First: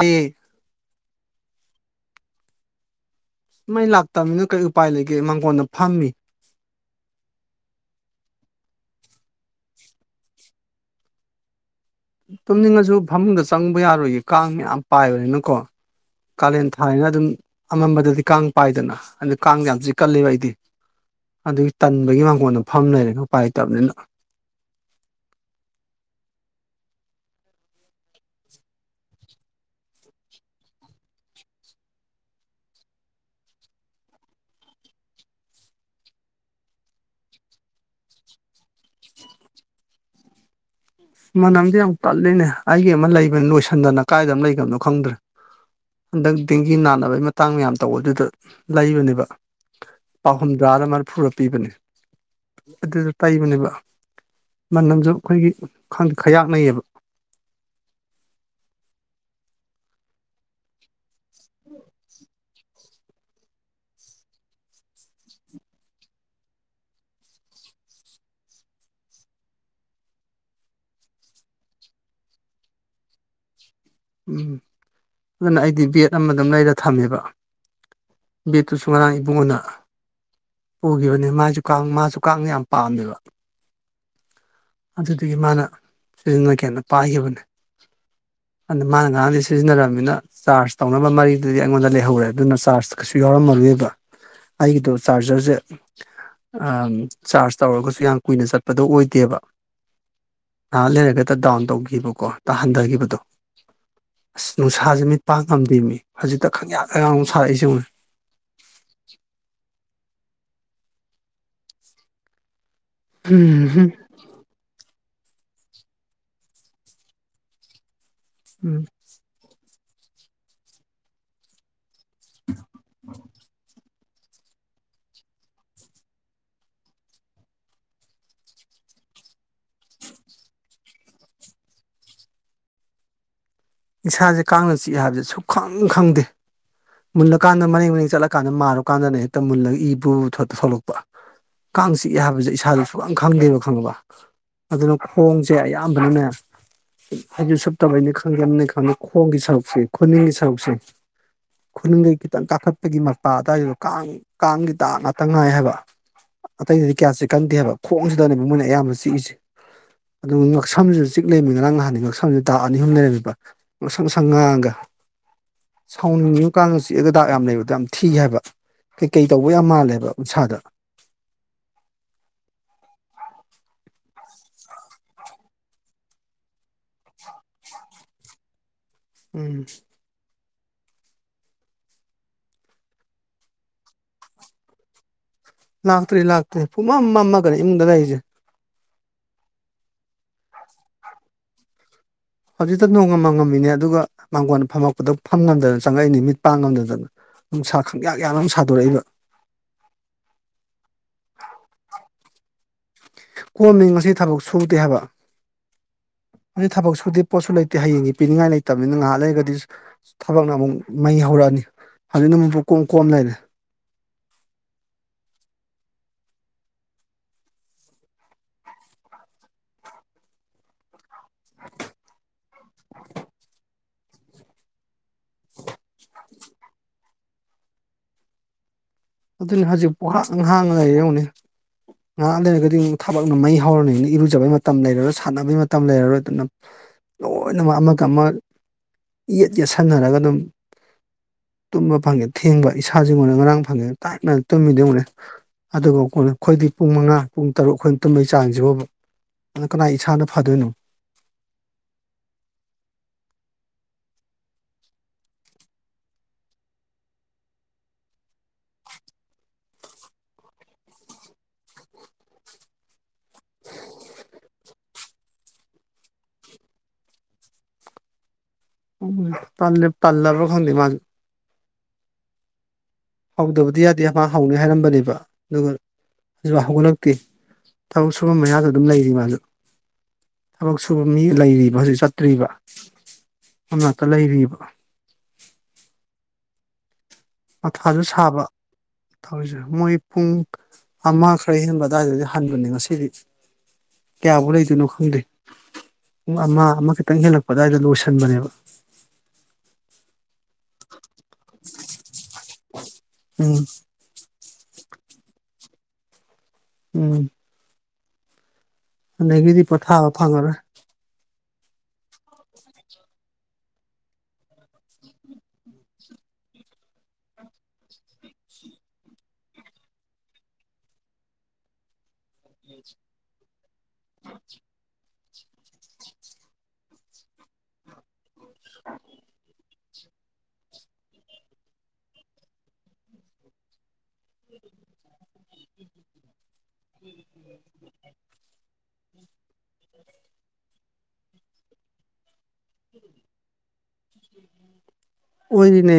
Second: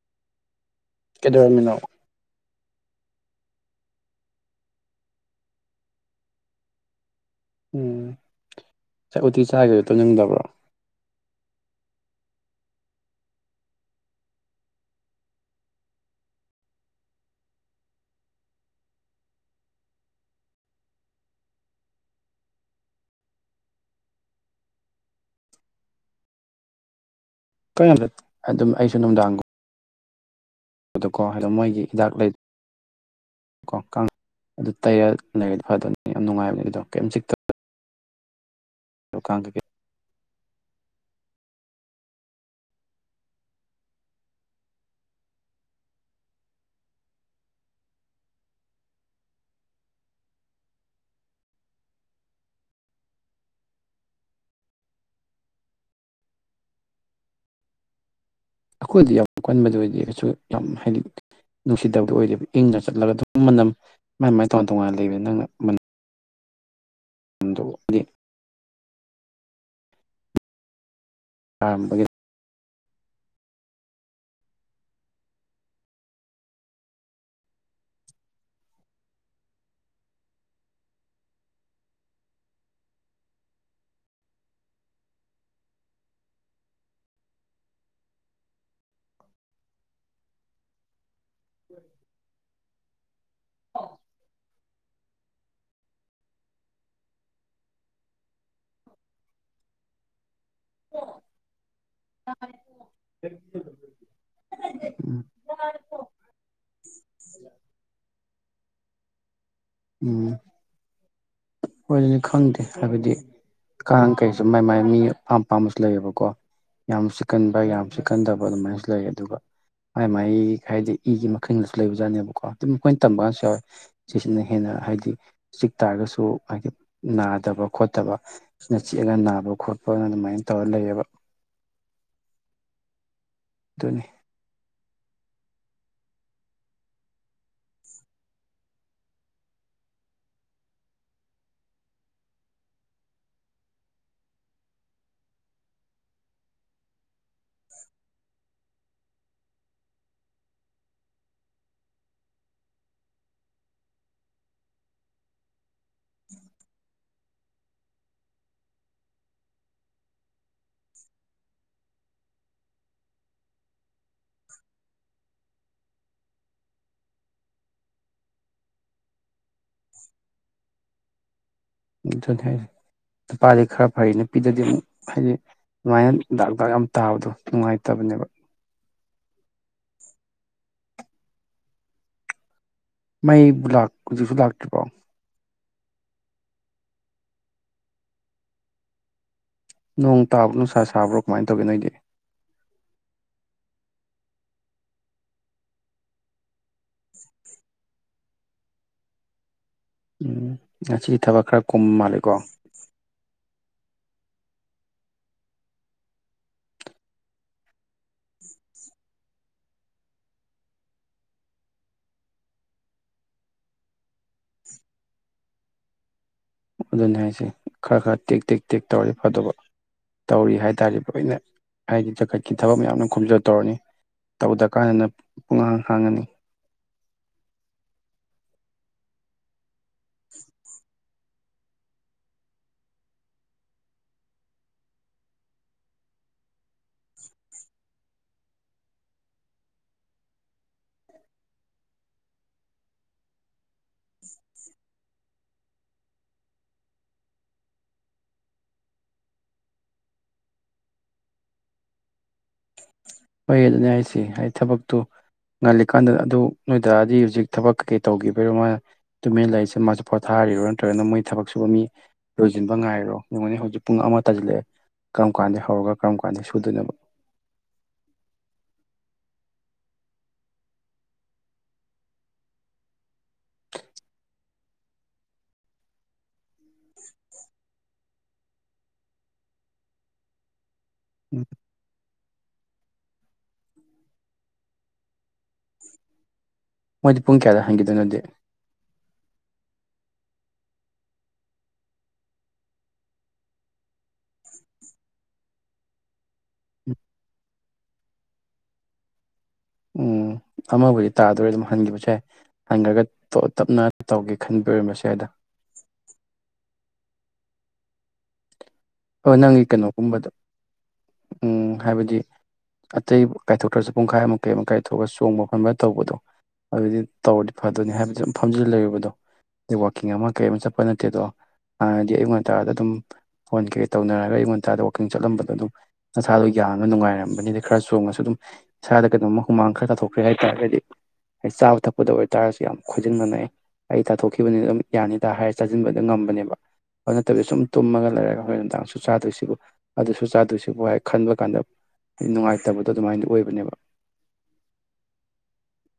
ꯍꯦ [inaudible] ꯀꯩꯗꯧꯔꯝꯃꯤꯅꯣ ꯃꯩ ꯂꯥꯛꯇꯃꯤꯅ ꯀꯩ ꯎꯄꯥꯏ ꯂꯩꯒꯦ ꯃꯥꯡꯒꯣꯟꯗ ꯐꯝꯃꯤ ꯎꯝ ꯉꯁꯥꯏ ꯎꯇꯤ ꯆꯥꯏꯗꯣ ꯇꯨꯝꯅꯤꯗꯕ꯭ꯔꯣ ꯇꯨꯝꯅꯤꯡꯉꯖꯨ ꯐꯃꯨꯡꯗ ꯆꯪꯕ ꯌꯥꯔꯣꯏꯌꯦ ꯀꯥꯡ ꯃꯌꯥꯝ ꯄꯥꯏꯕꯅꯤꯅꯀꯣ ꯀꯥꯂꯦꯟ ꯊꯥꯔꯤꯅ ꯑꯗꯨꯝ ꯑꯃꯝꯕꯗꯗꯤ ꯀꯥꯡ ꯄꯥꯏꯗꯅ ꯑꯗꯨ ꯀꯥꯡ ꯌꯥꯝ ꯆꯤꯛꯀꯜꯂꯦꯕ ꯑꯩꯗꯤ ꯑꯗꯨꯒꯤ ꯇꯟꯕꯒꯤ ꯃꯥꯡꯒꯣꯟꯗ ꯐꯝ ꯂꯩꯔꯦꯅꯦ ꯎꯄꯥꯏ ꯂꯩꯇꯝꯅꯤꯅ ꯀꯥꯡ ꯌꯝ ꯑꯗꯨꯝ ꯑꯩꯁꯨ ꯅꯨꯡꯗꯥꯡꯒꯨꯝ ꯑꯗꯨꯀꯣ ꯑꯗꫭ ꯃꯣꯏꯒꯤ ꯍꯤꯗꯥꯛ ꯂꯩ ꯀꯣ ꯀꯥꯡ ꯑꯗꯨ ꯇꯩꯔ ꯂꯩꯔꯗꯤ ꯐꯗꯧꯅꯤ ꯌꯥꯝ ꯅꯨꯡꯉꯥꯏꯕꯅꯦ ꯑꯗꯨꯗꯣ ꯀꯝ ꯆꯤꯛꯇꯝ [unintelligible] ꯃꯅꯝꯗꯤ ꯌꯥꯝ ꯀꯜꯂꯤꯅꯦ ꯑꯩꯒꯤ ꯑꯃ ꯂꯩꯕꯅꯤ ꯂꯣꯏꯁꯤꯟꯗꯅ ꯀꯥꯏꯗꯝ ꯂꯩꯒꯝꯅꯣ ꯈꯪꯗ꯭ꯔꯦ ꯍꯟꯗꯛ ꯗꯦꯡꯒꯤ ꯅꯥꯟꯅꯕꯒꯤ ꯃꯇꯥꯡ ꯃꯌꯥꯝ ꯇꯧꯕꯗꯨꯗ ꯂꯩꯕꯅꯦꯕ ꯂꯨꯄꯥ ꯍꯨꯝꯗ꯭ꯔꯥꯔ ꯃꯔꯐꯨꯔ ꯄꯤꯕꯅꯦ ꯑꯗꯨꯗꫭ ꯇꯩꯕꯅꯦꯕ ꯃꯅꯝꯖꯨ ꯑꯩꯈꯣꯏꯒꯤ ꯈꯪꯗꯦ ꯈꯌꯥꯛꯅꯩꯌꯦꯕ ꯑꯩꯈꯣꯏꯗꯤ ꯌꯥꯝ ꯀꯟꯕꯗꯤ ꯑꯣꯏꯗꯦ ꯀꯩꯁꯨ ꯌꯥꯝ ꯍꯥꯏꯗꯤ ꯅꯨꯡꯁꯤꯗꯕꯗꫭ ꯑꯣꯏꯗꯕ ꯏꯪꯅ ꯆꯠꯂꯒ ꯑꯗꯨꯝ ꯃꯅꯝ ꯃꯥꯏ ꯃꯥꯏ ꯇꯣꯉꯥꯟ ꯇꯣꯉꯥꯟꯅ ꯂꯩꯕꯅꯦ ꯅꯪꯅ ꯃꯅꯝ ꯑꯗꯨꯗꯤ ꯀꯔꯝꯕꯒꯤꯅꫭ ꯎꯝ ꯑꯗꯨꯅ ꯑꯩꯗꯤ ꯕꯥꯠ ꯑꯃ ꯑꯗꯨꯝ ꯂꯩꯔ ꯊꯝꯃꯦꯕ ꯕꯥꯠꯇꯨꯁꯨ ꯉꯔꯥꯡ ꯏꯕꯨꯡꯉꯣꯅ ꯄꯨꯒꯤꯕꯅꯦ ꯃꯥꯖꯨ ꯀꯥꯡ ꯃꯥꯖꯨ ꯀꯥꯡꯅ ꯌꯥꯝ ꯄꯥꯝꯃꯦꯕ ꯑꯗꯨꯗꯒꯤ ꯃꯥꯅ ꯁꯤꯖꯤꯟꯅꯒꯦꯅ ꯄꯥꯏꯒꯤꯕꯅꯦ ꯑꯗꯥ ꯃꯥꯅ ꯉꯔꯥꯡꯗꯩ ꯁꯤꯖꯤꯟꯅꯔꯃꯤꯅ ꯆꯥꯔꯖ ꯇꯧꯅꯕ ꯃꯔꯤꯗꯨꯗꯤ ꯑꯩꯉꯣꯟꯗ ꯂꯩꯍꯧꯔꯦ ꯑꯗꯨꯅ ꯆꯥꯔꯖ ꯀꯩꯁꯨ ꯌꯥꯎꯔꯝꯃꯔꯣꯕ ꯑꯩꯒꯤꯗꯣ ꯆꯥꯔꯖꯔꯖꯦ ꯑꯝ ꯆꯥꯔꯖ ꯇꯧꯔꯒꯁꯨ ꯌꯥꯝ ꯀꯨꯏꯅ ꯆꯠꯄꯗꯣ ꯑꯣꯏꯗꯦꯕ ꯉꯥꯏꯍꯛ ꯂꯩꯔꯒꯗ ꯗꯥꯎꯟ ꯇꯧꯒꯤꯕꯀꯣ ꯇ ꯍꯟꯗꯒꯤꯕꯗꯣ ꯑꯁ ꯅꯨꯡꯁꯥꯥꯖꯦ ꯃꯤꯠ ꯄꯪ ꯉꯝꯗꯦ ꯃꯤ ꯍꯧꯖꯤꯛꯇ ꯈꯪꯌꯥꯛ ꯌꯥꯛ ꯁꯥꯔꯛꯏꯖꯦ ꯌꯦꯡꯉꯨꯅꯦ ꯎꯝ꯫ ꯈꫭꯏꯗꯗꯤ ꯈꯪꯗꯦ ꯍꯥꯏꯕꯗꯤ ꯀꯥꯡ ꯀꯩ ꯃꯥꯏ ꯃꯥꯏ ꯃꯤ ꯑꯄꯥꯝ ꯑꯄꯥꯝꯕꯁꯨ ꯂꯩꯌꯦꯕꯀꯣ ꯌꯥꯝ ꯆꯤꯛꯀꯟꯕ ꯌꯥꯝ ꯆꯤꯀꯟꯗꯕ ꯑꯗꯨꯃꯥꯏꯅꯁꯨ ꯂꯩ ꯑꯗꯨꯒ ꯃꯥꯏ ꯃꯥꯥꯏꯒꯤ ꯍꯥꯏꯗꯤ ꯏꯒꯤ ꯃꯈꯜꯗꯁꯨ ꯂꯩꯕꯖꯥꯠꯅꯦꯕꯀꯣ ꯑꯗꯨꯝ ꯃꯈꯣꯏꯅ ꯇꯝꯕ ꯀꯥꯟꯁꯨ ꯌꯥꯎꯋꯦ ꯆꯦꯛꯁꯤꯅ ꯍꯦꯟꯅ ꯍꯥꯏꯗꯤ ꯆꯤꯛ ꯇꯥꯔꯒꯁꯨ ꯍꯥꯏꯗꯤ ꯅꯥꯗꯕ ꯈꯣꯠꯇꯕ ꯁꯤꯅ ꯆꯤꯛꯑꯒ ꯅꯥꯕ ꯈꯣꯠꯄ ꯑꯗꯨꯃꯥꯏꯅ ꯇꯧꯔ ꯂꯩꯌꯦꯕ ꯗꯨꯟ ꯏꯁꯥꯁꯦ ꯀꯥꯡꯅ ꯆꯤꯛꯑꯦ ꯍꯥꯏꯕꯁꯦ ꯁꯨꯛꯈꯪ ꯈꯪꯗꯦ ꯃꯨꯜꯂꯀꯥꯟꯗ ꯃꯔꯦꯡ ꯃꯔꯦꯡ ꯆꯠꯂꯀꯥꯟꯗ ꯃꯔꯨ ꯀꯥꯟꯗꯅꯦ ꯍꯦꯛꯇ ꯃꯨꯜꯂꯒ ꯏ ꯕꯨꯕꯨ ꯊꫭꯛ ꯊꯣꯛꯂꯛꯄ ꯀꯥꯡ ꯆꯤꯛꯑꯦ ꯍꯥꯏꯕꯁꯦ ꯏꯁꯥꯁꯦ ꯁꯨꯛꯈꯥꯡ ꯈꯪꯗꯦꯕ ꯈꯪꯉꯥꯕ ꯑꯗꯨꯅ ꯈꯣꯡꯁꯦ ꯑꯌꯥꯝꯕꯅꯅꯦ ꯐꯩꯖꯨꯞ ꯁꯨꯞꯇꯕꯩꯅꯤ ꯈꯪꯗꯦ ꯑꯅꯤ ꯈꯪ ꯈꯣꯡꯒꯤ ꯁꯔꯨꯛꯁꯦ ꯈꯨꯅꯤꯡꯒꯤ ꯁꯔꯨꯛꯁꯦ ꯈꯨꯅꯨꯡꯗꯩ ꯈꯤꯇꯪ ꯀꯥꯈꯠꯄꯒꯤ ꯃꯄꯥ ꯑꯗꯥꯏꯗꯣ ꯀꯥꯡ ꯀꯥꯡꯒꯤ ꯗꯛ ꯉꯥꯛꯇ ꯉꯥꯏ ꯍꯥꯏꯕ ꯑꯇꯩꯗꯗꯤ ꯀꯌꯥ ꯆꯤꯛꯀꯟꯗꯦ ꯍꯥꯏꯕ ꯈꯣꯡꯁꯤꯗꯅꯦꯕ ꯃꯣꯏꯅ ꯑꯌꯥꯝꯕ ꯆꯤꯛꯏꯁꯦ ꯑꯗꯨꯒ ꯉꯛꯁꯝꯁꯤꯗ ꯆꯤꯛ ꯂꯩꯃꯤꯅꯤ ꯉꯔꯥꯡ ꯅꯍꯥꯟꯅꯦ ꯉꯛꯁꯝꯁꯤꯗ ꯗꯛ ꯑꯅꯤ ꯑꯍꯨꯝ ꯂꯩꯝꯃꯤꯕ ꯉꯁꯪ ꯉꯁꯪ ꯉꯥꯡꯉꯒ ꯁꯥꯎꯅꯤꯡꯉꯤꯕ ꯀꯥꯡꯅ ꯆꯤꯛꯑꯒ ꯗꯥꯛ ꯌꯥꯝ ꯂꯩꯕꯗꯣ ꯌꯥꯝ ꯊꯤ ꯍꯥꯏꯕ ꯀꯩ ꯀꯩ ꯇꯧꯕ ꯌꯥꯝ ꯃꯥꯜꯂꯦꯕ ꯎꯟꯁꯥꯗ ꯑꯗꯨꯅꯤ ꯍꯥꯏꯖꯦ ꯅꯨꯄꯥꯗꯤ ꯈꯔ ꯐꯩ ꯅꯨꯄꯤꯗꯗꯤ ꯑꯃꯨꯛ ꯍꯥꯏꯗꯤ ꯑꯗꯨꯃꯥꯏꯅ ꯗꯥꯛ ꯗꯥꯛ ꯌꯥꯝ ꯇꯥꯕꯗꯣ ꯅꯨꯡꯉꯥꯏꯇꯕꯅꯦꯕ ꯎꯝ꯫ ꯃꯩꯕꯨ ꯂꯥꯛ ꯍꯧꯖꯤꯛꯁꯨ ꯂꯥꯛꯇ꯭ꯔꯤꯕꯣ ꯂꯥꯛꯇ꯭ꯔꯤ ꯂꯥꯛꯇ꯭ꯔꯤ ꯄꯨꯨꯡꯃꯝ ꯃꯝꯃꯒꯅꯤ ꯏꯃꯨꯡꯗ ꯂꯩꯔꯤꯁꯦ ꯅꯣꯡ ꯇꯥꯕ꯭ꯔꯣ ꯅꯨꯡꯁꯥ ꯁꯥꯕ꯭ꯔꯣ ꯀꯃꯥꯏ ꯇꯧꯒꯦ ꯅꯣꯏꯗꯤ ꯍꯧꯖꯤꯛꯇ ꯅꯣꯡꯒ ꯃꯪ ꯉꯝꯃꯤꯅꯦ ꯑꯗꯨꯒ ꯃꯥꯡꯒꯣꯟ ꯐꯝꯃꯛꯄꯗ ꯐꯝ ꯉꯝꯗ ꯗꯅ ꯆꯪꯉꯛꯏꯅꯦ ꯃꯤꯠ ꯄꯥꯡ ꯉꯝꯗꯗꯅ ꯅꯨꯡꯁꯥ ꯈꯪꯌꯥꯛ ꯌꯥꯛꯅ ꯃꯨ ꯁꯥꯗꯣꯔꯛꯏꯕ ꯎꯝ ꯉꯁꯤ ꯊꯕꯛ ꯈꯔ ꯀꯨꯝ ꯃꯥꯜꯂꯤꯀꯣ ꯀꯣꯝꯃꯤ ꯉꯁꯤ ꯊꯕꯛ ꯁꯨꯗꯦ ꯍꯥꯏꯕ ꯉꯁꯤ ꯊꯕꯛ ꯁꯨꯗꯦ ꯄꯣꯠꯁꯨ ꯂꯩꯇꯦ ꯍꯌꯦꯡꯒꯤ ꯄꯤꯅꯤꯡꯉꯥꯏ ꯂꯩꯇꯕꯅꯤꯅ ꯉꯥꯏꯍꯥꯛ ꯂꯩꯔꯒꯗꯤ ꯊꯕꯛꯅ ꯑꯃꯨꯛ ꯃꯩ ꯍꯧꯔꯛꯑꯅꯤ ꯍꯧꯖꯤꯛꯅ ꯃꯨꯛ ꯄꯨꯝꯀꯣꯝ ꯀꯣꯝ ꯂꯩꯔꯦ꯫ ꯑꯗꯨꯅꯦ ꯍꯥꯏꯁꯦ ꯈꯔ ꯈꯔ ꯇꯦꯛ ꯇꯦꯛ ꯇꯦꯛ ꯇꯧꯔꯗꯤ ꯐꯥꯗꯧꯕ ꯇꯧꯔꯤ ꯍꯥꯏꯇꯥꯔꯦ ꯂꯣꯏꯅ ꯍꯥꯏꯗꯤ ꯖꯒꯠ ꯀꯤ ꯊꯕꯛ ꯃꯌꯥꯝꯅ ꯈꯣꯝꯖꯜꯂ ꯇꯧꯔꯅꯤ ꯇꯧꯗ ꯀꯥꯟꯗꯅ ꯄꯨꯡꯍꯥꯡ ꯍꯥꯡꯉꯅꯤ ꯑꯗꯨꯅꯤ ꯍꯖꯤꯛ ꯄꯨꯍꯥꯡ ꯍꯥꯡꯉ ꯂꯩꯔꯦ ꯌꯦꯡꯉꯨꯅꯦ ꯉꯥꯍꯥꯛ ꯂꯩꯔꯒꯗꯤꯡ ꯊꯕꯛꯅ ꯃꯩ ꯍꯧꯔꯅꯤ ꯏꯔꯨꯖꯕꯩ ꯃꯇꯝ ꯂꯩꯔꯔꯣꯏ ꯁꯥꯟꯅꯕꯩ ꯃꯇꯝ ꯂꯩꯔꯔꯣꯏ ꯑꯗꯨꯅ ꯂꯣꯏꯅꯃꯛ ꯑꯃꯒ ꯑꯃ ꯏꯌꯦꯠ ꯌꯦꯠꯁꯟꯅꯔꯒ ꯑꯗꯨꯝ ꯇꯨꯝꯕ ꯐꯪꯉꯦ ꯊꯦꯡꯕ ꯏꯁꯥꯖꯤ ꯉꯣꯅꯦ ꯉꯔꯥꯡ ꯐꯪꯉꯦ ꯇꯥꯏꯞꯅ ꯇꯨꯝꯃꯤꯗꯣ ꯌꯦꯉꯨꯅꯦ ꯑꯗꯨꯒ [unintelligible] ꯈꯣꯏꯗꯤ ꯄꯨꯡ ꯃꯉꯥ ꯄꯨꯡ ꯇꯔꯨꯛ ꯈꯣꯏꯟ ꯇꯨꯝꯕꯩ ꯆꯥꯡꯖꯤꯕꯣꯕ ꯑꯗ ꯀꯅꯥ ꯏꯁꯥꯅ ꯐꯗꯣꯏꯅꯣ ꯍꯣꯏ ꯑꯗꯨꯅꯦ ꯍꯥꯏꯁꯦ ꯍꯥꯏ ꯊꯕꯛꯇꯨ ꯉꯜꯂꯤꯀꯥꯟꯗ ꯑꯗꯨ ꯅꯣꯏ ꯗꯥꯗꯤ ꯍꯨꯖꯤꯛ ꯊꯕꯛ ꯀꯩꯀꯩ ꯇꯧꯒꯤꯕꯩꯔꯣ ꯃꯥꯅ ꯇꯨꯃꯤꯟ ꯂꯩꯁꯦ ꯃꯥꯖꯨ ꯄꯣꯊꯥꯔꯤꯔꯣ ꯅꯠꯇ꯭ꯔꯒꯅ ꯃꯣꯏ ꯊꯕꯛ ꯁꯨꯕ ꯃꯤ ꯂꯣꯏꯖꯤꯟꯕ ꯉꯥꯏꯔꯣ ꯌꯦꯡꯉꯣꯟꯅꯦ ꯍꯧꯖꯤꯛ ꯄꯨꯡ ꯑꯃ ꯇꯥꯖꯤꯜꯂꯛꯑꯦ ꯀꯔꯝ ꯀꯥꯟꯗꯩ ꯍꯧꯔꯒ ꯀꯔꯝ ꯀꯥꯟꯗꯩ ꯁꯨꯗꯣꯏꯅꯣꯕ [unintelligible] ꯄꯟꯗꯦ ꯄꯜꯂꯥꯕ꯭ꯔꯥ ꯈꯡꯗꯦ ꯃꯥꯖꯨ ꯍꯧꯗꯕꯗꯤ ꯌꯥꯗꯦ ꯃꯥ ꯍꯧꯅꯤ ꯍꯥꯏꯔꯝꯕꯅꯦꯕ ꯑꯗꯨꯒ ꯖꯤꯛꯕꯥꯎ ꯍꯧꯒꯠꯂꯛꯇꯦ ꯇꯕꯛ ꯁꯨꯕꯝ ꯃꯌꯥꯗ ꯑꯗꯨꯝ ꯂꯩꯔꯤ ꯃꯥꯖꯨ ꯊꯕꯛ ꯁꯨꯕ ꯃꯤ ꯎꯝ ꯂꯩꯔꯤꯕ ꯍꯧꯖꯤꯛ ꯆꯠꯇ꯭ꯔꯤꯕ ꯑꯝꯔꯀꯟ ꯂꯩꯔꯤꯕ ꯃꯣꯏꯗꯤ ꯄꯨꯡ ꯀꯌꯥꯗ ꯃꯊꯥꯖꯨ ꯍꯟꯈꯤꯗꯣꯏꯅꯣꯗꯤ ꯁꯥꯕ ꯇꯧꯔꯤꯖꯦ ꯃꯣꯏ ꯄꯨꯡ ꯑꯃ ꯈꯔ ꯍꯦꯟꯕ ꯑꯗꯏꯗꯅꯤꯅꯦ ꯍꯟꯕꯅꯦ ꯉꯁꯤꯗꯤ ꯀꯌꯥꯕꯨ ꯂꯩꯗꯣꯏꯅꯣ ꯈꯪꯗꯦ ꯄꯨꯡ ꯑꯃ ꯑꯃ ꯈꯤꯇꯪ ꯍꯦꯜꯂꯛꯄ ꯑꯗꯥꯏꯗ ꯂꯣꯏꯁꯟꯕꯅꯦꯕ ꯎꯝ ꯑꯃꯕꯨꯗꯤ ꯇꯥꯗꯣꯔꯦ ꯑꯗꯨꯝ ꯍꯟꯒꯤꯕꯖꯨ ꯌꯥꯏ ꯍꯟꯒ꯭ꯔꯒ ꯎꯝ ꯇꯣꯛꯑ-ꯇꯞꯅ ꯇꯧꯒꯦ ꯈꯟꯕꯩ ꯑꯣꯏꯔꯝꯕꯁꯨ ꯌꯥꯏꯗ ꯎꯝ ꯑꯣ ꯑꯗꯒꯤꯗꯤ ꯅꯪꯒꯤ ꯀꯩꯅꯣ ꯄꯣꯊꯥꯕ ꯀꯨꯝꯕꯗ ꯐꯪꯉꯔꯣꯏ ꯎꯝ ꯍꯥꯏꯕꯗꯤ ꯑꯇꯩ ꯀꯥꯏꯊꯣꯛꯇ꯭ꯔꯖꯨ ꯄꯨꯡꯈꯥꯏꯃꯨꯛ ꯀꯩ ꯑꯃꯨꯛ ꯀꯥꯏꯊꯣꯛ ꯑꯨꯔ ꯆꯣꯡꯕ ꯐꯟꯕ ꯇꯧꯕꯗꯣ ꯑꯗꯨꯗꯤ ꯇꯧꯔꯗꯤ ꯐꯗꯣꯏꯅꯦ ꯍꯥꯏꯕꯗꯤ ꯑꯝ ꯐꯝꯖꯤꯜ ꯂꯩꯕꯗꯣ ꯋꯥꯛꯀꯤꯡ ꯑꯃ ꯀꯩꯃ ꯆꯠꯄ ꯅꯠꯇꯦꯗꯣ ꯍꯥꯟꯅꯗꯤ ꯑꯌꯨꯛ ꯉꯟꯇꯥꯗ ꯑꯗꯨꯝ ꯐꯣꯟ ꯀꯩ ꯇꯧꯅꯔꯒ ꯑꯌꯨꯛ ꯉꯟꯇꯥꯗ ꯋꯥꯛꯀꯤꯡ ꯆꯠꯂꯝꯕꯗꯣ ꯑꯗꯨꯝ ꯅꯁꯥꯗꯣ ꯌꯥꯡꯉ ꯅꯨꯡꯉꯥꯏꯔꯝꯕꯅꯤꯗ ꯈꯔ ꯆꯣꯡꯉꯁꯨ ꯑꯗꯨꯝ ꯏꯁꯥꯗ ꯀꯩꯅꯣꯝꯃ ꯍꯨꯃꯥꯡ ꯈꯔ ꯇꯥꯊꯣꯛꯈ꯭ꯔꯦ ꯍꯥꯏꯇꯥꯔꯒꯗꯤ ꯍꯦ ꯆꯥꯕ ꯊꯛꯄꯗ ꯑꯣꯏꯇꯥꯔꯁꯨ ꯌꯥꯝ ꯈꯣꯏꯖꯤꯡꯅꯅꯦ ꯑꯦ ꯑꯩ ꯇꯥꯊꯣꯛꯈꯤꯕꯅꯤ ꯎꯝ ꯌꯥꯅꯤꯗ ꯍꯥꯏ ꯆꯥꯖꯤꯟꯕꯗ ꯉꯝꯕꯅꯦꯕ ꯑꯗꯨ ꯅꯠꯇꯕꯤ ꯁꯨꯝ ꯇꯨꯝꯃꯒ ꯂꯩꯔꯒ ꯍꯣꯔꯦꯟ ꯅꯨꯡꯗꯥꯡ ꯁꯨ ꯆꯥꯗꯣꯏꯁꯤꯕꯨ ꯑꯗꯨꯁꯨ ꯆꯥꯗꯣꯏꯁꯤꯕꯨ ꯍꯥꯏ ꯈꯟꯕ ꯀꯥꯟꯗ ꯅꯨꯡꯉꯥꯏꯇꯕꯗꯣ ꯑꯗꯨꯃꯥꯏꯟ ꯑꯣꯏꯕꯅꯦꯕ ꯑꯣꯏꯔꯤꯅꯦ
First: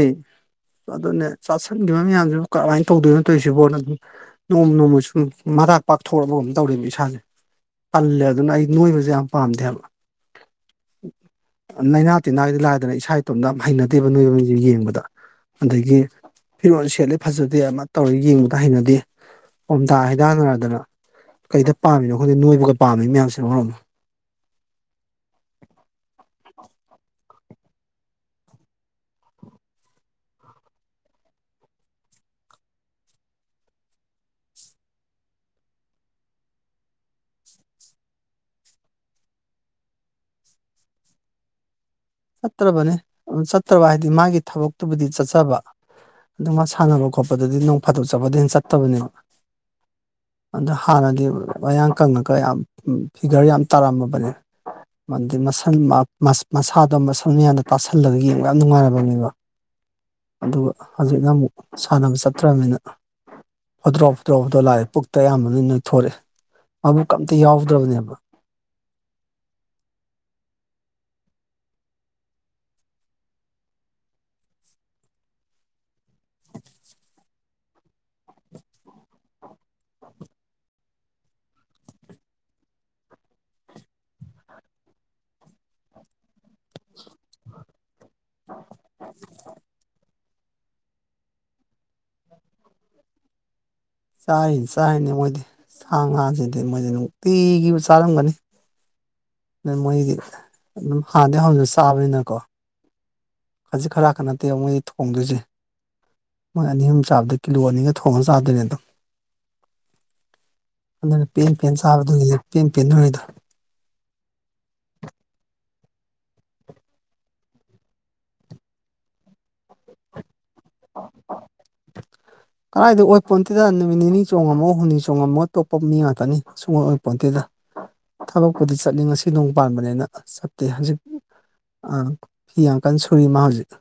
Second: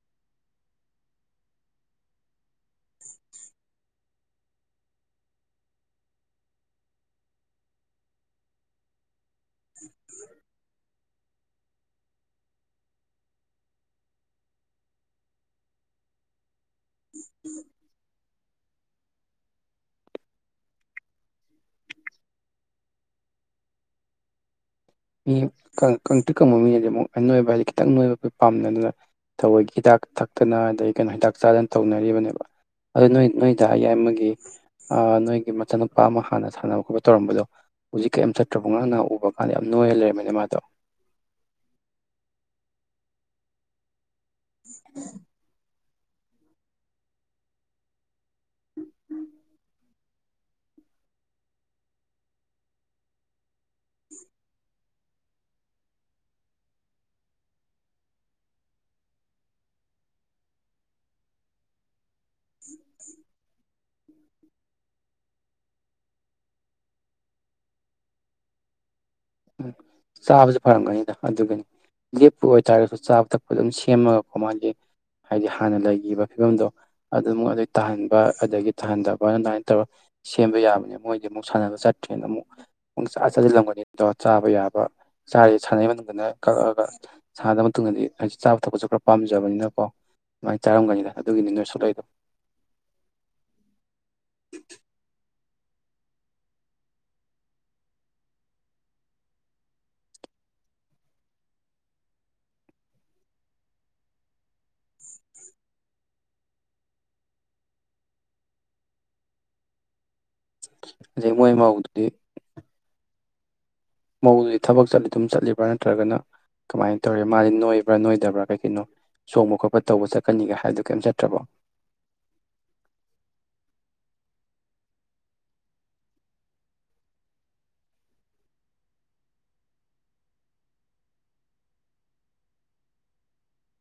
ꯑꯗꯨꯅꯦ ꯆꯥꯥꯁꯟꯒꯤꯕ ꯃꯌꯥꯝꯖꯤꯕꯨ ꯀꯔꯝꯃꯥꯏꯟ ꯇꯧꯗꯣꯏꯅꯣ ꯇꯣꯏꯁꯤꯕꯣꯅ ꯑꯗꯨꯝ ꯅꯣꯡꯃ ꯅꯣꯡꯃꯩ ꯁꯨꯝ ꯃꯔꯥꯛ ꯄꯥꯛꯊꯣꯔꯛꯑꯕ ꯀꯝ ꯇꯧꯔꯦꯃꯤ ꯏꯁꯥꯖꯦ ꯇꯜꯂꯦ ꯑꯗꯨꯅ ꯑꯩ ꯅꯣꯏꯕꯖꯦ ꯌꯥꯝ ꯄꯥꯝꯗꯦ ꯍꯥꯕ ꯑ ꯅꯩꯏꯅꯥ ꯇꯤꯟꯅꯥꯒꯤꯗꯤ ꯂꯥꯏꯔꯗꯅ ꯏꯁꯥ ꯏꯇꯣꯝꯗ ꯑꯝ ꯍꯩꯅꯗꯦꯕ ꯅꯣꯏꯕꯖꯦ ꯌꯦꯡꯕꯗ ꯑꯗꯒꯤ ꯐꯤꯔꯣꯜ ꯁꯦꯠꯂꯦ ꯐꯖꯗꯦ ꯑꯃ ꯇꯧꯔꯦ ꯌꯦꯡꯕꯗ ꯍꯩꯅꯗꯦ ꯄꯣꯝꯗꯥ ꯍꯩꯗꯥꯅꯔꯗꯅ ꯀꯩꯗ ꯄꯥꯃꯤꯅꯣ ꯈꯪꯗꯦ ꯅꯣꯏꯕꯒ ꯄꯥꯝꯃꯤ ꯃꯌꯥꯝꯁꯤꯅ ꯃꯔꯣꯝꯃ [unintelligible] ꯃꯤ ꯀꯪ ꯀꯪꯇ꯭ꯔꯤꯛ ꯀꯪꯕ ꯃꯤꯅꯗꯤ ꯑꯃꯨꯛ ꯑꯅꯣꯏꯕ ꯍꯥꯏꯗꯤ ꯈꯤꯇꯪ ꯅꯣꯏꯕ ꯄꯥꯝꯅꯩ ꯑꯗꯨꯅ ꯊꯋꯣꯏꯒꯤ ꯍꯤꯗꯥꯛ ꯊꯛꯇꯅ ꯑꯗꯩ ꯀꯩꯅꯣ ꯍꯤꯗꯥꯛ ꯆꯥꯗꯅ ꯇꯧꯅꯔꯤꯕꯅꯦꯕ ꯑꯗꯨ ꯅꯣꯏ ꯅꯣꯏꯗꯥ ꯌꯥꯏꯃꯒꯤ ꯑꯥ ꯅꯣꯏꯒꯤ ꯃꯆꯥꯅꯨꯄꯥ ꯑꯃ ꯍꯥꯟꯅ ꯁꯥꯟꯅꯕ ꯈꯣꯠꯄ ꯇꯧꯔꯝꯕꯗꯣ ꯍꯧꯖꯤꯛ ꯀꯩꯝ ꯆꯠꯇ꯭ꯔꯕꯣ ꯉꯥꯔꯥꯡ ꯅꯍꯥꯟ ꯎꯕ ꯀꯥꯟꯗ ꯌꯥꯝ ꯅꯣꯏ ꯂꯩꯔꯝꯃꯦꯅꯦ ꯃꯥꯗꯣ ꯆꯠꯇ꯭ꯔꯕꯅꯦ ꯑꯗꯨ ꯆꯠꯇ꯭ꯔꯕ ꯍꯥꯏꯗꯤ ꯃꯥꯒꯤ ꯊꯕꯛꯇꯨꯕꯨꯗꯤ ꯆꯠꯆꯕ ꯑꯗꯣ ꯃꯥ ꯁꯥꯟꯅꯕ ꯈꯣꯠꯄꯗꯗꯤ ꯅꯣꯡ ꯐꯥꯗꯣꯛ ꯆꯠꯄꯗꯩ ꯍꯦꯟ ꯆꯠꯇꯕꯅꯦꯕ ꯑꯗ ꯍꯥꯟꯅꯗꯤ ꯃꯌꯥꯡ ꯀꯪꯉꯒ ꯌꯥꯝ ꯐꯤꯒ꯭ꯔ ꯌꯥꯝ ꯇꯥꯔꯝꯃꯕꯅꯦ ꯃꯥꯗꯤ ꯃꯁꯝ ꯃ ꯃꯥꯁ ꯃꯁꯥꯠ ꯑꯗꯣ ꯃꯁꯝ ꯃꯌꯥꯝꯅ ꯇꯥꯁꯜꯂꯒ ꯌꯦꯡꯕ ꯌꯥꯝ ꯅꯨꯡꯉꯥꯏꯔꯝꯃꯅꯤꯕ ꯑꯗꯨꯒ ꯍꯧꯖꯤꯛꯅ ꯑꯃꯨꯛ ꯁꯥꯟꯅꯕ ꯆꯠꯇ꯭ꯔꯝꯅꯤꯅ ꯐꯣꯗ꯭ꯔꯣ ꯐꯣꯗ꯭ꯔꯣ ꯐꯣꯗꯣ ꯂꯥꯛꯑꯦ ꯄꯨꯛꯇ ꯑꯌꯥꯝꯕꯅ ꯅꯣꯏꯊꯣꯔꯑꯦ ꯃꯕꯨꯛꯀ ꯑꯝꯇ ꯌꯥꯎꯗ꯭ꯔꯕꯅꯦꯕ ꯎꯝ ꯆꯥꯕꯖꯨ ꯐꯔꯝꯒꯅꯤꯗ ꯑꯗꯨꯒꯤꯟ ꯂꯦꯞꯄ ꯑꯣꯏꯇꯥꯔꯒ ꯆꯥꯕ ꯊꯛꯄ ꯑꯗꯨꯝ ꯁꯦꯝꯃꯒꯀꯣ ꯃꯥꯒꯤ ꯍꯥꯏꯗꯤ ꯍꯥꯟꯅ ꯂꯩꯒꯤꯕ ꯐꯤꯕꯝꯗꯣ ꯑꯗꯨꯝ ꯃ‌ꯣꯏ ꯑꯗꯩ ꯇꯥꯍꯟꯕ ꯑꯗꯒꯤ ꯇꯥꯍꯟꯗꯕꯅ ꯑꯗꯥꯏꯟ ꯇꯧ ꯁꯦꯝꯕ ꯌꯥꯕꯅꯦ ꯃꯣꯏꯗꯤ ꯑꯃꯨꯛ ꯁꯥꯟꯅꯕ ꯆꯠꯇ꯭ꯔꯦꯅ ꯑꯃꯨꯛ ꯄꯨꯡꯆꯥ ꯆꯥꯁꯤꯜꯂꯝꯒꯅꯤ ꯑꯗꯣ ꯆꯥꯕ ꯌꯥꯕ ꯆꯥꯏ ꯁꯥꯟꯅꯩ ꯃꯇꯝꯗꯅ ꯀꯛꯑꯒ ꯁꯥꯟꯅꯗꯕ ꯃꯇꯨꯡꯗꯗꯤ ꯍꯥꯏꯗꯤ ꯆꯥꯕ ꯊꯛꯄꯖꯨ ꯈꯔ ꯄꯥꯝꯖꯕꯅꯤꯅꯀꯣ ꯑꯗꯨꯃꯥꯏꯅ ꯆꯥꯔꯝꯒꯅꯤꯗ ꯑꯗꯨꯒꯤꯅꯤ ꯅꯣꯏ ꯁꯨꯛꯂꯛꯏꯗꯣ ꯆꯥꯔꯤꯅꯤ ꯆꯥꯔꯤꯅꯤ ꯃꯣꯏꯗꯤ ꯁꯥ ꯉꯥꯖꯤꯗꯤ ꯃꯣꯏꯗꯤ ꯅꯨꯡꯇꯤꯒꯤꯕꯨ ꯆꯥꯔꯝꯒꯅꯤ ꯅꯪ ꯃꯣꯏꯒꯤ ꯑꯗꯨꯝ ꯍꯥꯟꯅꯗꯩ ꯍꯧꯅ ꯆꯥꯕꯅꯤꯅꯀꯣ ꯈꯖꯤꯛ ꯈꯥꯔꯥꯛꯀ ꯅꯠꯇꯦ ꯃꯣꯏꯗꯤ ꯊꯣꯡꯗꯨꯏꯖꯦ ꯃꯣꯏ ꯑꯅꯤ ꯑꯍꯨꯝ ꯆꯥꯕꯗ ꯀꯤꯂꯣ ꯑꯅꯤꯒ ꯊꯣꯡꯉꯥ ꯆꯥꯗꯨꯏꯅꯦ ꯑꯗꯣ ꯑꯗꯨꯟ ꯑꯗꯩ ꯄꯦꯟ ꯃꯣꯏ ꯄꯦꯟ ꯃꯧꯗꯨꯗꯤ ꯆꯥꯕꯗꯨꯒꯤꯅꯦ ꯄꯦꯟ ꯄꯦꯟ ꯅꯣꯏꯔꯤꯗꯣ ꯃꯧꯗꯨꯗꯤ ꯊꯕꯛ ꯆꯠꯂꯤ ꯑꯗꯨꯝ ꯆꯠꯂꯤꯕ꯭ꯔꯥ ꯅꯠꯇ꯭ꯔꯒꯅ ꯀꯃꯥꯏꯟ ꯇꯧꯔꯦ ꯃꯥꯗꯤ ꯅꯣꯏꯕ꯭ꯔꯥ ꯅꯣꯏꯗꯕ꯭ꯔꯥ ꯀꯩ ꯀꯩꯅꯣ ꯆꯣꯡꯕ ꯈꯣꯠꯄ ꯇꯧꯕ ꯆꯠꯀꯅꯤꯒ ꯍꯥꯏꯗꯨ ꯀꯩꯝ ꯆꯠꯇ꯭ꯔꯕꯣ ꯀꯗꯥꯥꯏꯗꯒꯤ ꯑꯣꯏ ꯄꯣꯟꯇꯦꯗ ꯅꯨꯃꯤꯠ ꯅꯤꯅꯤ ꯆꯣꯡꯉꯝꯃꯣ ꯍꯨꯝꯅꯤ ꯆꯣꯡꯉꯝꯃꯣ ꯇꯣꯛꯄ ꯃꯤ ꯉꯥꯛꯇꯅꯤ ꯁꯨꯛꯑꯣꯏ ꯑꯣꯏ ꯄꯣꯟꯇꯦꯗ ꯊꯕꯛꯄꯨꯗꯤ ꯆꯠꯅꯤ ꯉꯁꯤ ꯅꯣꯡꯃ ꯄꯥꯟꯕꯅꯦꯅ ꯆꯠꯇꯦ ꯍꯖꯤꯛ ꯑꯥ ꯐꯤ ꯌꯥꯝ ꯀꯟ ꯁꯨꯔꯤ ꯃꯥ ꯍꯨꯖꯤꯛ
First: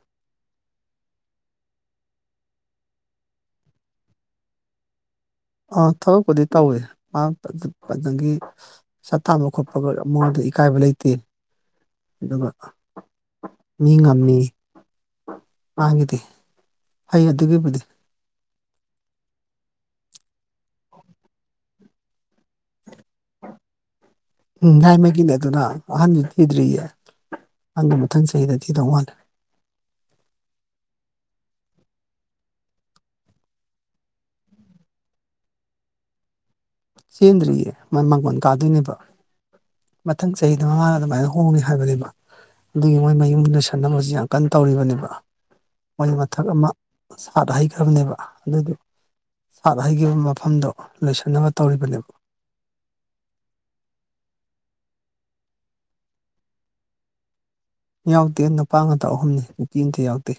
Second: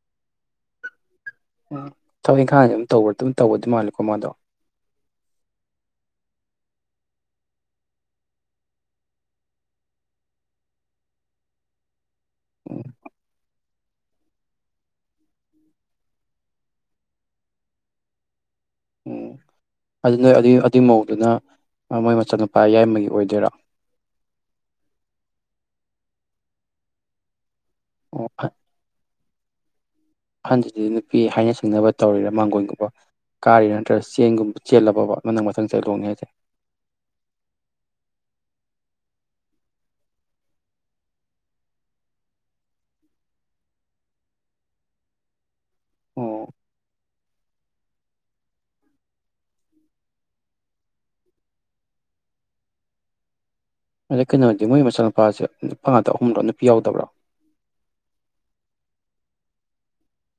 ꯎꯝ ꯊꯕꯛ ꯏꯪꯈꯥꯡꯗꯤ ꯑꯗꯨꯝ ꯇꯧꯕ ꯑꯗꯨꯝ ꯇꯧꯕꯗꯤ ꯃꯥꯜꯂꯦꯀꯣ ꯃꯥꯗꯣ ꯑꯥ ꯊꯕꯛꯄꯨꯗꯤ ꯇꯧꯋꯦ ꯃꯥ ꯑ ꯑꯗꯒꯤ ꯄꯩꯁꯥ ꯇꯥꯟꯕ ꯈꯣꯠꯄꯒ ꯃꯉꯣꯟꯗ ꯏꯀꯥꯏꯕ ꯂꯩꯇꯦ ꯑꯗꯨꯒ ꯎꯝ ꯃꯤ ꯉꯝꯃꯤ ꯃꯥꯒꯤꯗꯤ ꯑꯩ ꯑꯗꯨꯒꯤꯕꯨꯗꯤ ꯎꯝ ꯑꯗꯨ ꯅꯣꯏ ꯑꯗꯨꯏ ꯑꯗꯨꯏ ꯃꯧꯗꯨꯅ ꯃ ꯃꯣꯏ ꯃꯆꯥꯅꯨꯄꯥ ꯌꯥꯏꯃꯒꯤ ꯑꯣꯏꯗꯨꯏꯔꯣ ꯎꯝ ꯌꯥꯏꯃꯒꯤꯅꯦ ꯑꯗꯨꯅ ꯑꯍꯟꯗꯤ ꯊꯤꯗ꯭ꯔꯤꯌꯦ ꯑꯍꯟꯗꯤ ꯃꯊꯪ ꯑꯣ ꯆꯍꯤꯗ ꯊꯤꯗꯧ ꯃꯥꯜꯂꯦ ꯑꯍꯟꯖꯤꯗꯤ ꯅꯨꯄꯤ ꯍꯥꯏꯅ ꯁꯤꯡꯅꯕ ꯇꯧꯔꯤꯔꯥ ꯃꯥꯡꯒꯣꯟꯒꯨꯕ ꯀꯥꯔꯤꯔ ꯅꯠꯇ꯭ꯔ ꯆꯦꯡꯒꯨꯝ ꯆꯦꯜꯂꯕꯕ ꯅꯪꯅ ꯃꯊꯪ ꯆꯍꯤ ꯂꯨꯍꯣꯡꯅꯦ ꯍꯥꯏꯖꯦ ꯆꯦꯟꯗ꯭ꯔꯤꯌꯦ ꯃꯥ ꯃꯥꯡꯒꯣꯟ ꯀꯥꯗꯨꯏꯅꯦꯕ ꯃꯊꯪ ꯆꯍꯤꯗ ꯃꯃꯥꯅ ꯑꯗꯨꯃꯥꯏꯅ ꯍꯣꯡꯅꯦ ꯍꯥꯏꯕꯅꯦꯕ ꯑꯗꯨꯒꯤ ꯃꯣꯏ ꯃꯌꯨꯝ ꯂꯣꯏꯁꯟꯅꯕꯖꯤ ꯌꯥꯝ ꯀꯟ ꯇꯧꯔꯤꯕꯅꯦꯕ ꯃꯣꯏ ꯑꯣ ꯃꯊꯛ ꯑꯃ ꯁꯥꯠ ꯍꯩꯈ꯭ꯔꯕꯅꯦꯕ ꯑꯗꯨꯗꯨ ꯁꯥꯠ ꯍꯩꯒꯤꯕ ꯃꯐꯝꯗꯣ ꯂꯣꯏꯁꯟꯅꯕ ꯇꯧꯔꯤꯕꯅꯦꯕ ꯑꯗꯩ ꯀꯩꯅꯣꯗꯤ ꯃꯣꯏ ꯃꯆꯥꯅꯨꯄꯥꯖꯦ ꯅꯨꯄꯥ ꯉꯥꯛꯇ ꯑꯍꯨꯝꯂꯣ ꯅꯨꯄꯤ ꯌꯥꯎꯗꯕ꯭ꯔꯣ ꯌꯥꯎꯗꯦ ꯅꯨꯄꯥ ꯉꯥꯛꯇ ꯑꯍꯨꯝꯅꯤ ꯅꯨꯄꯤ ꯑꯝꯇ ꯌꯥꯎꯗꯦ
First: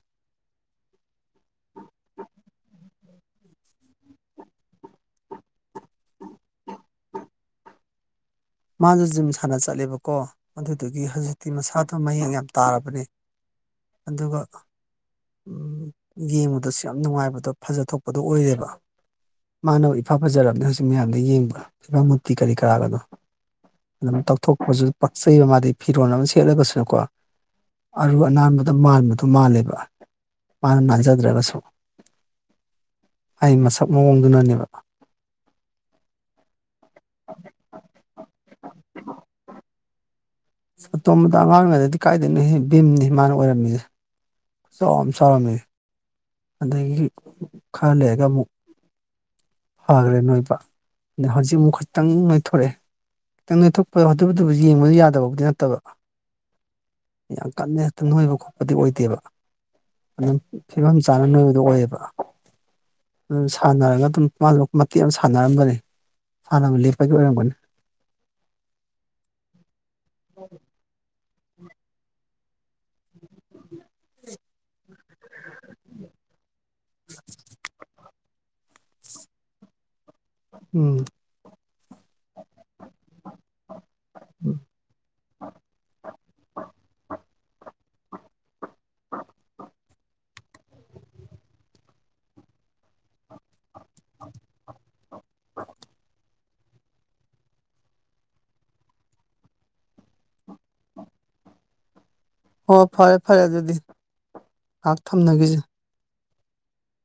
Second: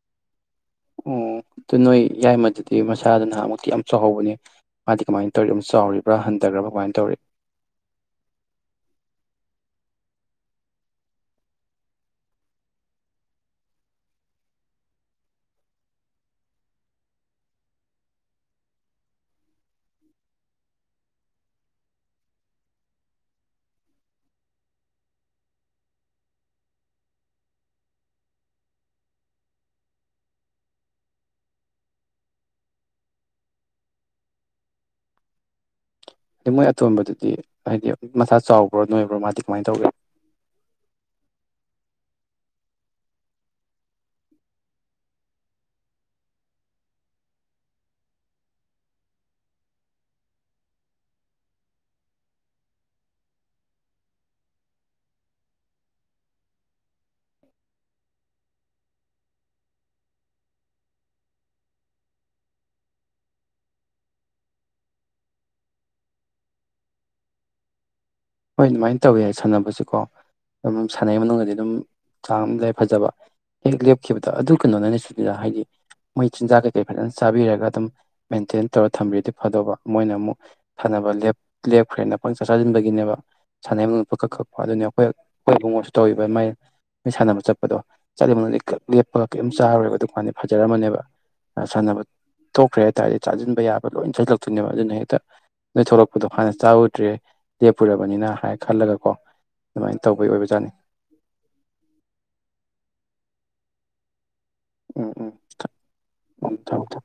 ꯑꯣ ꯑꯗꯨ ꯅꯣꯏ ꯌꯥꯏꯃꯗꯨꯗꯤ ꯃꯁꯥꯗꯨ ꯅꯍꯥꯟꯃꯨꯛꯇꯤ ꯌꯥꯝ ꯆꯥꯎꯍꯧꯕꯅꯦ ꯃꯥꯗꯤ ꯀꯃꯥꯏꯟ ꯇꯧꯔꯤ ꯑꯗꯨꯝ ꯆꯥꯎꯔꯤꯕ꯭ꯔꯥ ꯍꯟꯗꯒ꯭ꯔꯕ ꯀꯃꯥꯏꯟ ꯇꯧꯔꯤ ꯃꯥꯖꯨ ꯖꯤꯝ ꯁꯥꯟꯅ ꯆꯠꯂꯦꯕꯀꯣ ꯑꯗꯨꯗꯨꯒꯤ ꯍꯧꯖꯤꯛꯇꯤ ꯃꯁꯥꯗꯣ ꯃꯌꯦꯡ ꯌꯥꯝ ꯇꯥꯔꯕꯅꯦ ꯑꯗꯨꯒ ꯎꯝ ꯌꯦꯡꯕꯗꯁꯨ ꯌꯥꯝ ꯅꯨꯡꯉꯥꯏꯕꯗꯣ ꯐꯖꯊꯣꯛꯄꯗꯣ ꯑꯣꯏꯌ‌ꯦꯕꯥ ꯃꯥꯅꯕꯨ ꯏꯐꯥ ꯐꯖꯔꯕꯅꯦ ꯍꯧꯖꯤꯛ ꯃꯌꯥꯝꯗꯩ ꯌꯦꯡꯕ ꯐꯤꯚꯝ ꯃꯨꯔꯇꯤ ꯀꯔꯤ ꯀꯔꯥꯒꯗꯣ ꯑꯗꯨꯝ ꯇꯧꯊꯣꯛꯄꯖꯨ ꯄꯛꯆꯩꯕ ꯃꯥꯗꯤ ꯐꯤꯔꯣꯜ ꯑꯃ ꯁꯦꯠꯂꯒꯁꯨꯀꯣ ꯑꯔꯨ ꯑꯅꯥꯟꯕꯗ ꯃꯥꯟꯕꯗꯣ ꯃꯥꯜꯂꯦꯕ ꯃꯥꯅ ꯅꯥꯟꯖꯗ꯭ꯔꯒꯁꯨ ꯑꯩ ꯃꯁꯛ ꯃꯑꯣꯡꯗꯨꯅꯅꯦꯕ ꯃꯣꯏ ꯑꯇꯣꯝꯕꯗꯨꯗꯤ ꯍꯥꯏꯗꯤ ꯃꯁꯥ ꯆꯥꯎꯕ꯭ꯔꯣ ꯅꯣꯏꯕ꯭ꯔꯣ ꯃꯥꯗꯤ ꯀꯃꯥꯏꯅ ꯇꯧꯒꯦ ꯑꯇꯣꯝꯕꯗꯣ ꯑꯉꯥꯡ ꯑꯣꯏꯔꯤꯉꯩꯗꯗꯤ ꯀꯥꯏꯗꯩꯅꯣꯍꯦ ꯚꯤꯝꯅꯦ ꯃꯥꯅ ꯑꯣꯏꯔꯝꯃꯤꯖꯦ ꯈꯨꯆꯥꯎꯃ ꯆꯥꯎꯔꯝꯃꯦ ꯑꯗꯒꯤ ꯈꯔ ꯂꯩꯔꯒ ꯑꯃꯨꯛ ꯐꯒ꯭ꯔꯦ ꯅꯣꯏꯕ ꯑꯗ ꯍꯧꯖꯤꯛ ꯑꯃꯨꯛ ꯈꯇꯪ ꯅꯣꯏꯊꯣꯔꯛꯑꯦ ꯇꯪ ꯅꯣꯏꯊꯣꯛꯄꯗ ꯑꯗꯨꯗꯨꯕꯨ ꯌꯦꯡꯕ ꯌꯥꯗꯕꯕꯨꯗꯤ ꯅꯠꯇꯕ ꯌꯥꯝ ꯀꯟꯅ ꯍꯦꯛꯇ ꯅꯣꯏꯕ ꯈꯣꯠꯄꯗꯤ ꯑꯣꯏꯗꯦꯕ ꯑꯗꯨꯝ ꯐꯤꯕꯝ ꯆꯥꯅ ꯅꯣꯏꯕꯗꯣ ꯑꯣꯏꯌꯦꯕ ꯑꯗꯨꯝ ꯁꯥꯟꯅꯔꯒ ꯑꯗꯨꯝ ꯃꯥꯗꯣ ꯃꯇꯦꯛ ꯑꯃ ꯁꯥꯟꯅꯔꯝꯕꯅꯦ ꯁꯥꯟꯅꯕ ꯂꯦꯞꯄꯒꯤ ꯑꯣꯏꯔꯝꯒꯅꯤ ꯍꯣꯏ ꯑꯗꯨꯃꯥꯏ ꯇꯧꯋꯦ ꯍꯥꯏ ꯁꯥꯟꯅꯕꯁꯤꯀꯣ ꯑꯗꯨꯝ ꯁꯥꯟꯅꯩ ꯃꯅꯨꯡꯗꯗꯤ ꯑꯗꯨꯝ ꯆꯥꯡ ꯑꯃꯗ ꯍꯦꯛ ꯐꯖꯕ ꯍꯦꯛ ꯂꯦꯞꯈꯤꯕꯗ ꯑꯗꯨ ꯀꯩꯅꯣꯅꯅꯦ ꯏꯔꯥ ꯍꯥꯏꯗꯤ ꯃꯣꯏ ꯆꯤꯟꯖꯥꯛ ꯀꯩꯀꯩ ꯐꯖꯅ ꯆꯥꯕꯤꯔꯒ ꯑꯗꯨꯝ ꯃꯦꯟꯇꯦꯟ ꯇꯧꯔ ꯊꯝꯕꯤꯔꯗꯤ ꯐꯗꯧꯕ ꯃꯣꯏꯅ ꯑꯃꯨꯛ ꯎꯝ ꯐꯅꯕ ꯂꯦꯞ ꯂꯦꯞꯈ꯭ꯔꯦꯅ ꯄꯪꯆꯥ ꯆꯥꯖꯤꯟꯕꯒꯤꯅꯦꯕ ꯁꯥꯟꯅꯩ ꯃꯅꯨꯡ ꯄꯀꯛ ꯀꯛꯄ ꯑꯗꯨꯅꯤ ꯑꯈꯣꯏ ꯈꯣꯏ ꯏꯕꯨꯡꯉꯣꯁꯨ ꯇꯧꯋꯤꯕ ꯃꯥꯏ ꯁꯥꯟꯅꯕ ꯆꯠꯄꯗꯣ ꯆꯠꯂꯤ ꯃꯅꯨꯗꯤ ꯀꯛ ꯂꯦꯞꯄꯒ ꯀꯩꯝ ꯆꯥꯔꯣꯏꯕ ꯑꯗꯨꯀꯥꯟꯗꯤ ꯐꯖꯔꯝꯃꯅꯦꯕ ꯁꯥꯟꯅꯕ ꯇꯣꯛꯈ꯭ꯔꯦ ꯍꯥꯏ ꯇꯥꯔꯗꯤ ꯆꯥꯖꯤꯟꯕ ꯌꯥꯕ ꯂꯣꯏ ꯆꯖꯤꯜꯂꯛꯇꯣꯏꯅꯦꯕ ꯑꯗꯨꯅ ꯍꯦꯛꯇ ꯅꯣꯏ ꯊꯣꯛꯔꯛꯄꯗꯣ ꯍꯥꯟꯅ ꯆꯥꯎꯗ꯭ꯔꯦ ꯂꯦꯞꯄꯨꯔꯕ ꯕꯅꯤꯅ ꯍꯥꯏ ꯈꯜꯂꯒꯀꯣ ꯑꯗꯨꯃꯥꯏꯅ ꯇꯧꯕꯩ ꯑꯣꯏꯕꯖꯥꯠꯅꯤ ꯍꯣ ꯐꯔꯦ ꯐꯔꯦ ꯑꯗꯨꯗꯤ ꯉꯥꯏꯍꯥꯛ ꯎꯝ ꯎꯝ ꯊꯝꯅꯈꯤꯁꯤ ꯈꯥ ꯊꯝ ꯊꯝ